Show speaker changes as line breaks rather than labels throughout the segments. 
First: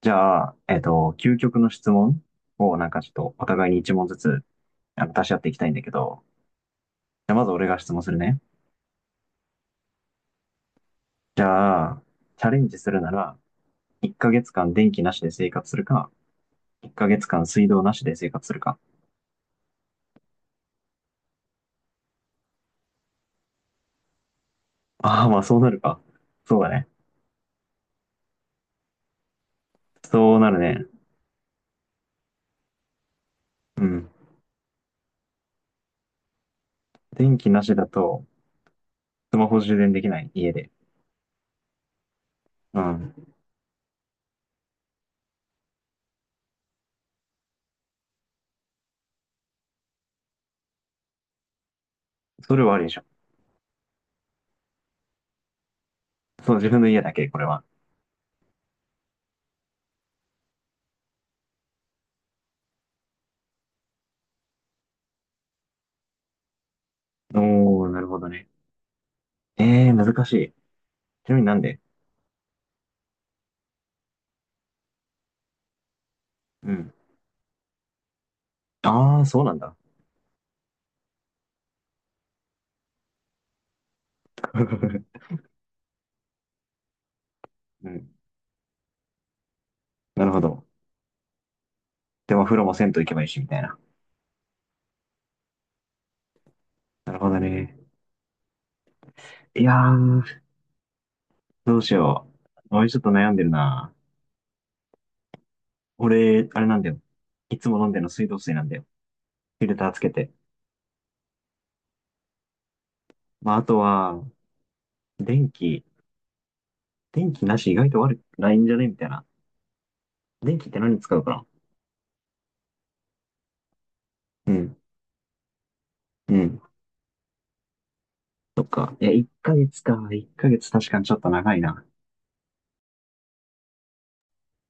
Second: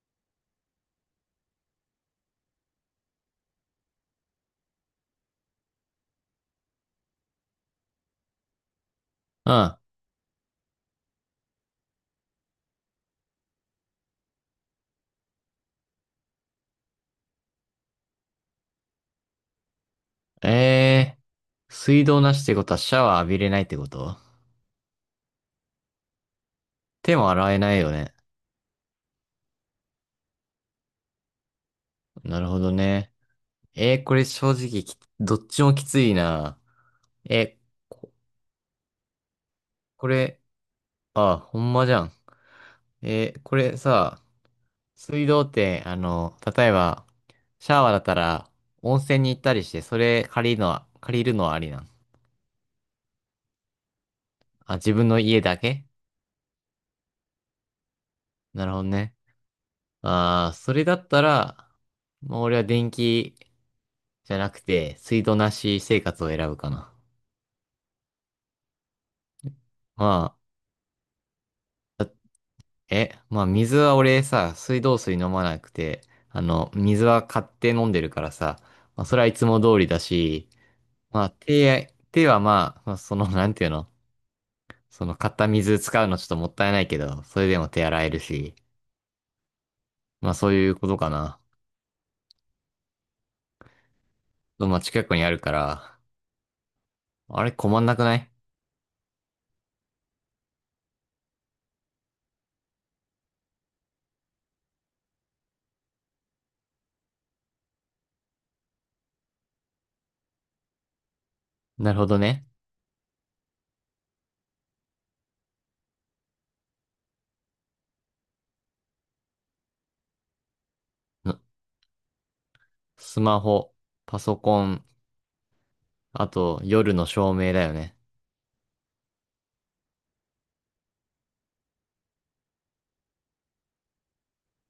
じゃあ、究極の質問をなんかちょっとお互いに一問ずつ出し合っていきたいんだけど、じゃあまず俺が質問するね。
うん。
じゃあ、チャレンジするなら、1ヶ月間電気なしで生活するか、1ヶ月間水道なしで生活するか。
え水道なしってことはシャワー浴びれないってこと、
ああ、まあそうなるか。そうだね。
手も洗えないよね。
そうなるね。
なるほどね。
うん。
これ正直き、どっちもきついな。
電気
え、
なしだと、スマホ充電でき
こ
ない
れ、
家で。
あ、ほんまじゃん。
うん。
これさ、水道って、例えば、シャワーだったら、温泉に行ったりして、それ借りるのは、借りるのはありなん？
それはありでしょ。
あ、自分の家だけ？
そう、自分の家だけ、これは。
なるほどね。ああ、それだったら、まあ、俺は電気じゃなくて、水道なし生活を選ぶかな。
おー、なるほどね。えー、
ま
難しい。ちなみになんで？
あ、だえ、まあ水は俺さ、水道水飲まなくて、あの、
うん。
水は買って飲んでるからさ、まあそ
あ
れ
あ、
はい
そう
つ
なん
も
だ。
通りだし、手はまあ、まあその、なんていうの、その 買った水使うのちょっともったいないけど、それでも手
う
洗え
ん。
るし、
な
ま
る
あ
ほ
そう
ど。
いうことかな。
でもお風呂も銭湯行けばいいし、みたいな。
まあ近くにあるから、
なるほど
あれ
ね。
困んなくない？
いやー、どうしよう。俺ちょっと悩んでるな。俺、あれなんだよ。いつも飲んでるの水道水なんだよ。フィルターつけて。
なるほどね。
まあ、あとは、電気。電気なし意外と悪くないんじゃねみたいな。電気って何に使うか
の
な？
スマホ、パソ
う
コ
ん。
ン、あ
うん。
と夜の照明だよね。
そっか。いや、1ヶ月か。1ヶ月確かにちょっと長いな。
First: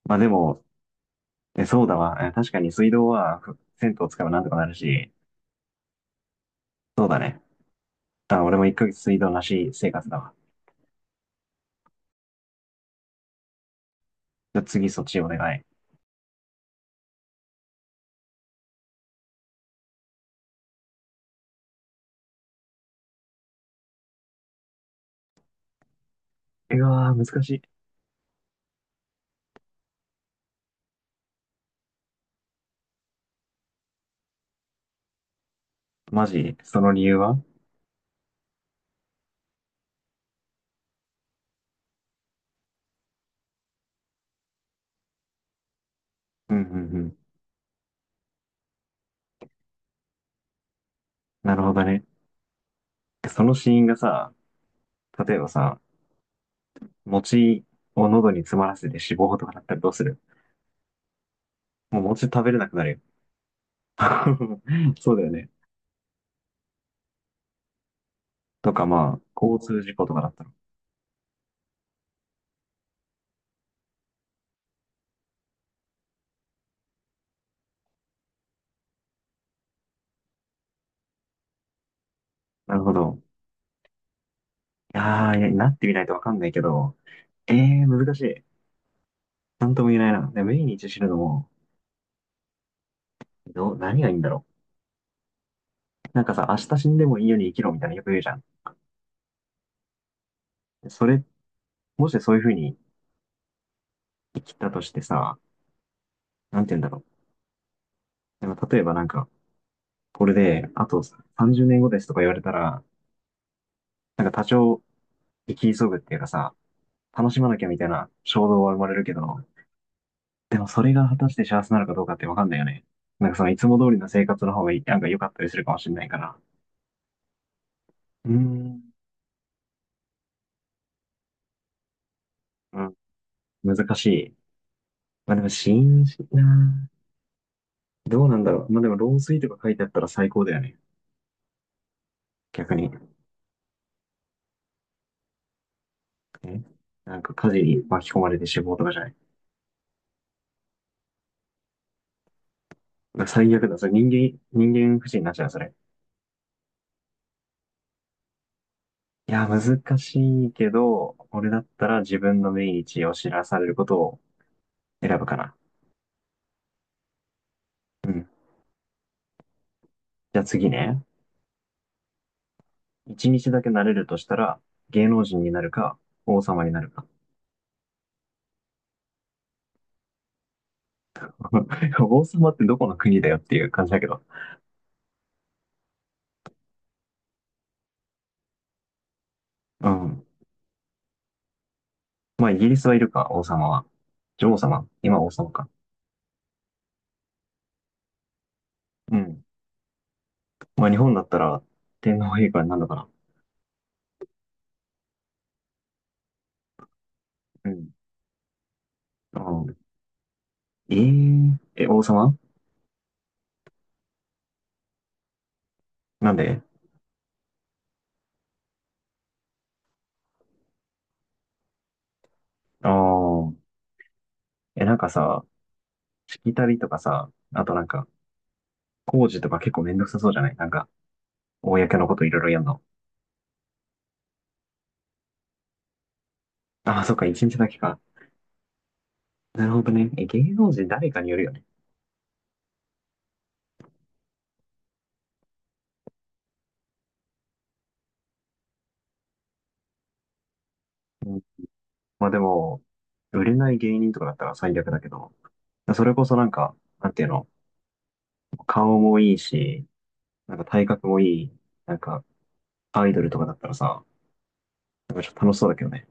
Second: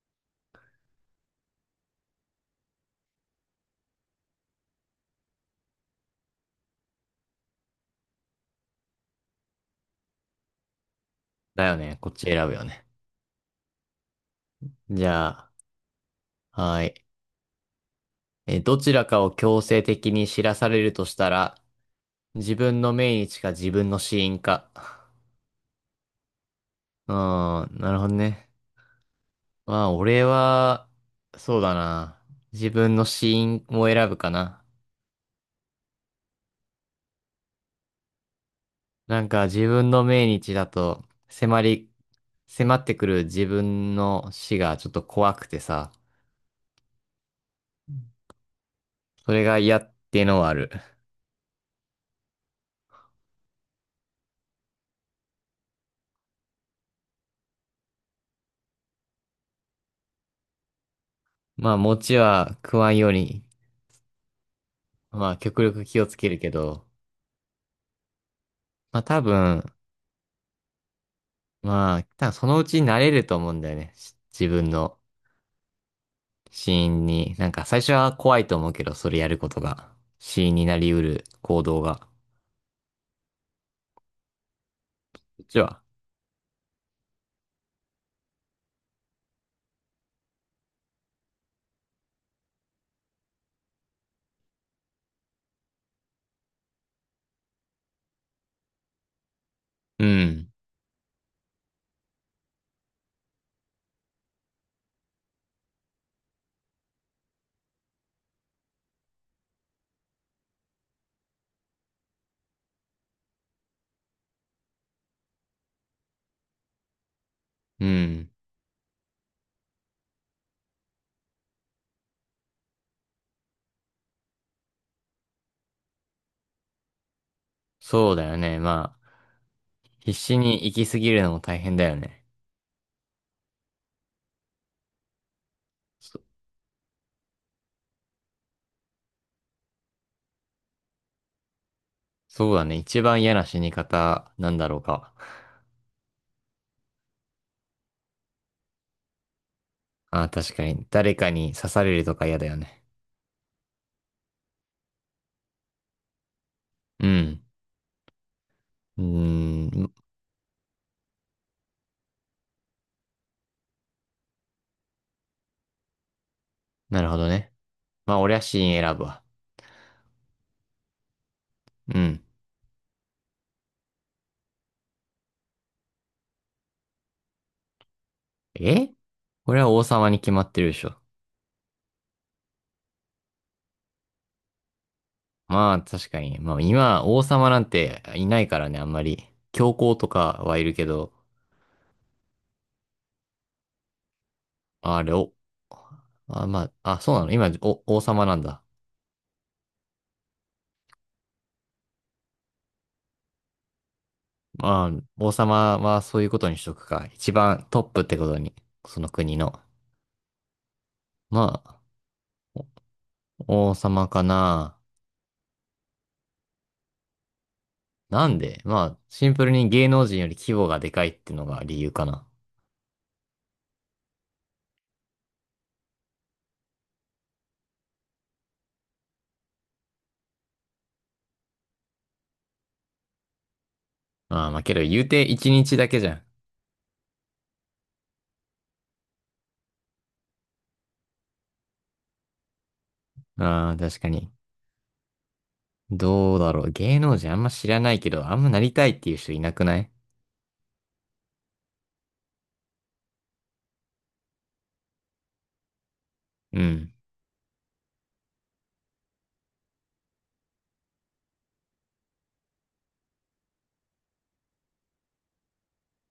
まあでも、え、そうだわ。え確かに水道は、銭湯使えばなんとかなるし。そうだね。あ、俺も1ヶ月水道なし生活だわ。
だよね。こっち選ぶよね。
じゃあ次そっ
じ
ちお願
ゃ
い。
あ、はい。えー、どちらかを強制的に知らされるとしたら、自分の命日か自分の死因か。
うわ
うー
ー、難しい。
ん、なるほどね。まあ、俺は、そうだな。自分の死因を選ぶかな。
マジその理由は？
なんか、自分の命日だと、迫り、迫ってくる自分の死がちょっと怖くてさ、
うんうんうん。
それが嫌っていうのはある。
なるほどね。その死因がさ、例えばさ、餅を喉に詰まらせて死亡とかだったらどうする？
まあ、
もう
餅
餅食べ
は
れなく
食
な
わ
る
ん
よ。
ように、
そうだよ
まあ、
ね。
極力気をつけるけど、
とか
まあ
まあ、
多
交
分、
通事故とかだったら。
まあ、多分そのうち慣れると思うんだよね。し自分の死因に。なんか最初は怖いと思うけど、それやることが。死因になりうる行動が。
なるほど。いやー、い
こっ
や
ち
なっ
は。
てみないとわかんないけど、えー、難しい。なんとも言えないな。で、命日死ぬのも、何がいいんだろう。なんかさ、明日死んでもいいように生きろみたいなよく言うじゃん。
うん。
それ、もしそういうふうに生きたとしてさ、なんて言うんだろう。なんか例えばなんか、これで、あと30年後ですとか言われたら、なんか多少、生き急ぐっていうかさ、楽しまなきゃみた
う
いな
ん。
衝動は生まれるけど、でもそれが果たして幸せなのかどうかってわかんないよね。なんかそのいつも通りの生活の方がいい、なんか良かったりするかもしれないから。
そうだ
うー
よね。
ん、
まあ、必死に生きすぎるのも大変だよね。
うん、難しい。まあでも、新
そ、
しいなぁ。どうなんだろう。まあでも、老衰とか書いてあったら最高だよね。
そうだ
逆
ね。
に。
一番嫌な死に方なんだろうか。
えなんか火事に巻き込まれて死亡とかじゃない？
ああ、確かに。誰かに刺されるとか嫌だよね。
なんか最悪だ。それ人間不信になっちゃう、それ。
うん。う
いや、
ー
難
ん。
しいけど、俺だったら自分の命日を知らされることを選ぶかな。
なるほどね。
う
まあ、
ん。
俺は死因選ぶわ。
じゃあ次ね。
うん。
一日だけなれるとしたら、芸能人になるか、王様になるか。
えこれは王様に決まってるでしょ。
王様ってどこの国だよっていう感じだけど。
まあ、確かに。まあ、今、王様なんていないからね、あんまり。教
う
皇と
ん。
かはいるけど、
まあ、イギリスはいるか、王様は。女王様
あれ、
今王
お、
様か。
あ、まあ、あ、そうなの？今、お、王様なんだ。
うん。まあ、日本だったら、天皇陛下になるのかな。
まあ、王様はそういうことにしとくか。一番
う
トッ
ん。
プってことに、その国
う
の。
ん、えー、
まあ、
王様
王様かな。
なんで？
なんで、まあ、シンプルに芸能人より規模がでかいってのが理由かな。
ああー。え、なんかさ、しきたりとかさ、あとなんか、工事とか結構めんどくさそうじゃない？なんか、公のこといろいろやんの。
ああ、まあけど言うて一日だけじゃん。
ああ、そっか、一日だけか。なるほどね。え、芸能人誰かによるよね。
ああ、確かに。どうだろう。芸能人あんま知らないけど、あんまなりたいっていう人いなくない？
うん、まあでも、売れない芸人とかだったら最悪だけど、それこそなん
う
か、
ん。
なんていうの、顔もいいし、なんか体格もいい、なんか、アイドルとかだったらさ、なんかちょっと楽しそうだけどね。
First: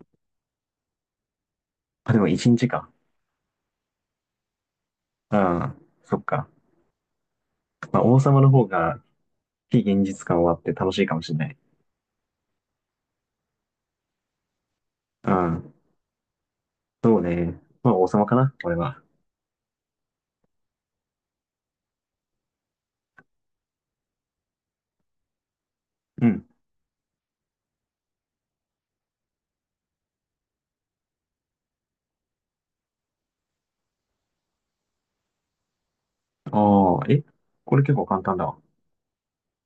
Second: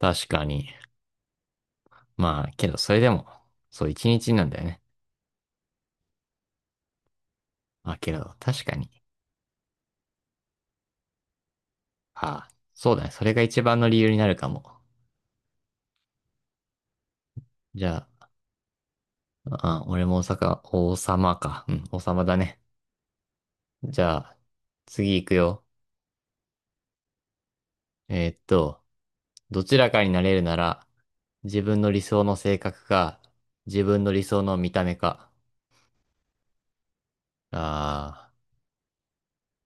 確かに。
あ、でも
ま
一
あ、
日
けど、
か。
それでも、そう、一日なんだよね。
うん、そっか。
まあ、
まあ
け
王
ど、
様の
確
方
かに。
が、非現実感はあって楽しいかもしれない。
ああ、そうだね。それが一番の理由になるかも。
うん、そうね。
じ
まあ王
ゃ
様かな、俺は。
あ、あ、俺も大阪、王様か。うん、王様だね。じゃあ、次行くよ。
うん。
えーっと、どちらかになれるなら、自分の理想の性格か、自分の理想の見た目か。
ああ、え、これ結構簡
あ
単だわ。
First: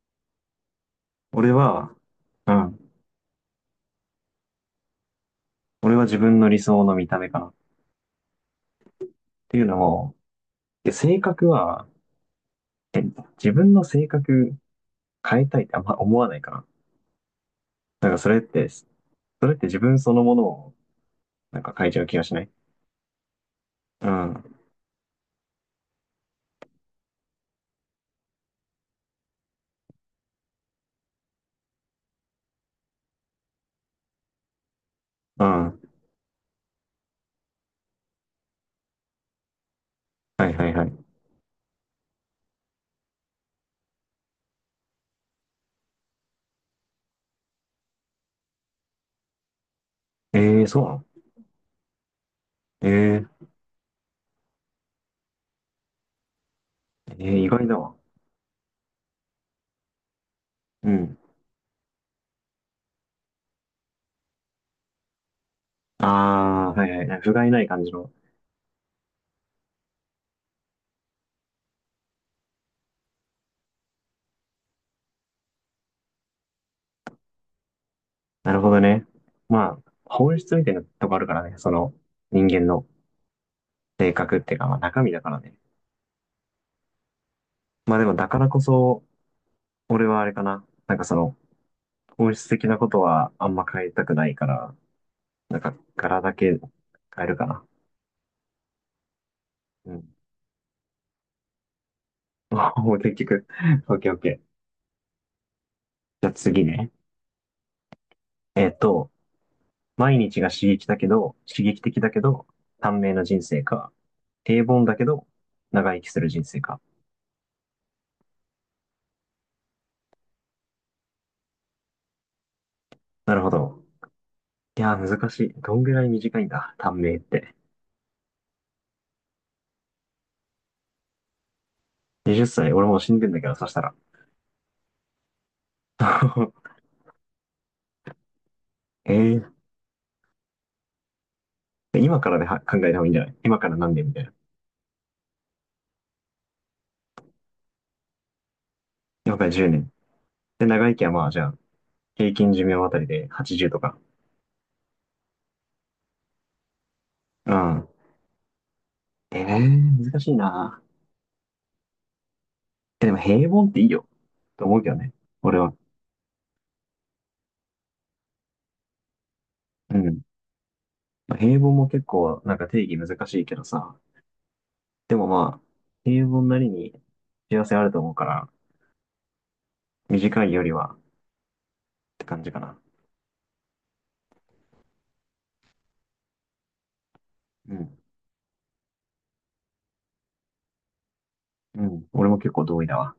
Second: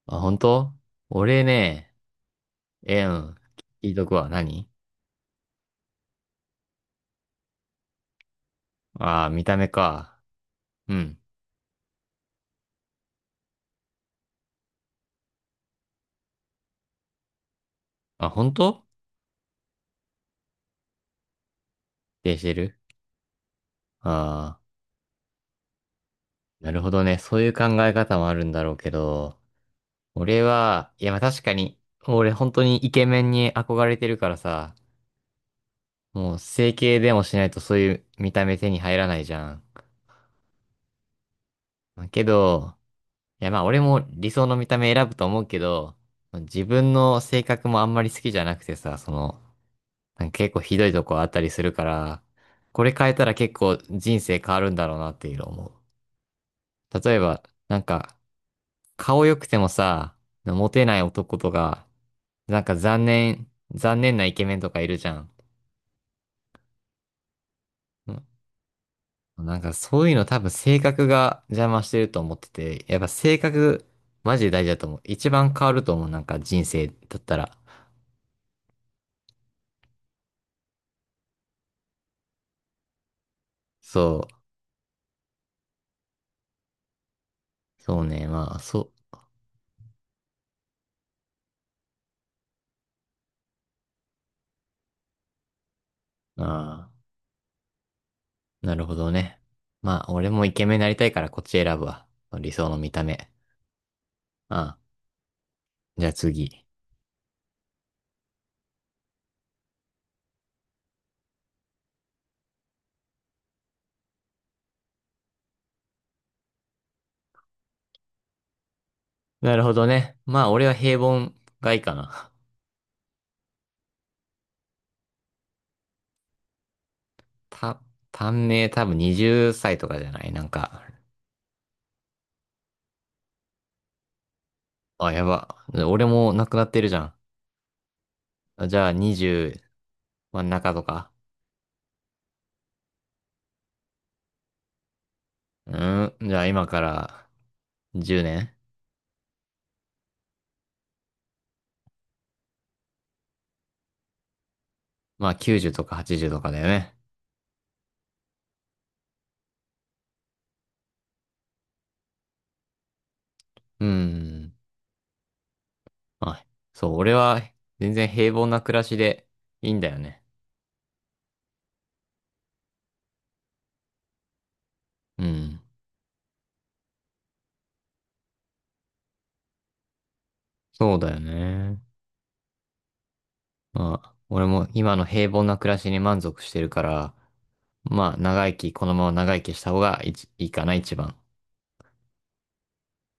ーあ、本当？俺
俺は、
ね、
うん。
えーうん、聞いとくわ。何？
俺は自分の理想の見た目かな。っ
ああー、見
て
た
いう
目
のも、
か。
で
う
性
ん。
格は、自分の性格変えたいってあんま思わないかな。なんかそ
あ、
れっ
本
て、そ
当？
れって自分そのものを、なんか変えちゃう気がし
定
な
し
い？
てる
うん。うん。
ああー、なるほどね。そういう考え方もあるんだろうけど、俺は、いや、まあ確かに、俺本当にイケメンに憧れてるからさ、
は
もう整形でもしないとそういう見た目手に入らないじゃん。
いはいはい。
まあけど、いやまあ俺も理想の見た目選ぶと思うけど、自分の性格もあんまり好きじゃなくてさ、その、なんか
え
結構
ー、
ひ
そう
ど
な
いと
の？
こあったりするから、こ
え
れ変えたら
ー、
結構人生変わるんだろうなっていうのを思う。例えば、
意外だ
なん
わ。
か、顔良くてもさ、モテ
う
ない
ん。
男とか、残念なイケメンとかいるじゃん。
ああ、はいはい。不甲斐ない感じの。
うんなんかそういうの多分性格が邪魔してると思ってて、やっぱ性格マジで大事だと思う。一番変わると思う、なんか人生だったら。
なるほどね。まあ、本質みたいなとこあるからね。その、人間の性
そ
格っていうか、まあ中身だからね。まあ
そ
で
う
も
ね、
だから
まあ、
こ
そ
そ、俺はあれかな。なんかその、本質的なことはあんま変えたくないから、なんか柄だ
う、
け
あ
変えるかな。
あ、なるほどね。
う
まあ、
ん。
俺もイケメンになりたいからこっち選ぶわ。理想 の見
もう
た
結
目。
局。オッケーオッケー。
ああ、じゃあ
じゃあ次
次。
ね。えっと、毎日が刺激的だけど、短命な人生か。平凡だけど、長生きする人生か。
なるほどね。まあ、俺は平凡がいいかな。
なるほど。いやー、難しい。どんぐらい短いんだ、短命って。
た、短命多分20歳とかじゃない？なんか、
20歳、俺もう死んでんだけど、そしたら。
あ、やば。俺も亡く なってるじゃん。あじゃあ
え
20真ん中とか。
今からでは考えた方がいいんじゃない？今から何年みたいな。
うん。じゃあ今から10年
了解10年。で、長生きはまあ、じゃあ、平均寿命あたりで80とか。
まあ90とか80とかだよね。
うん。ええー、難しいな。え、でも平凡って
う
いいよ。
ん。
と思うけどね。俺は。
まあ、そう、俺は全然平凡な暮らしでいいんだ
う
よ
ん。
ね。
まあ平凡も結構、なんか定義難しいけどさ。で
う
もまあ、
ん。
平凡なりに幸せあると思うから、短いよりは
そ
っ
うだよね。
て感じかな。
まあ、俺も今の平凡な暮らしに満足してるから、
うん。
まあ長生き、このまま長生きした方がいちいいかな、一番。
うん。俺も結構同意だわ。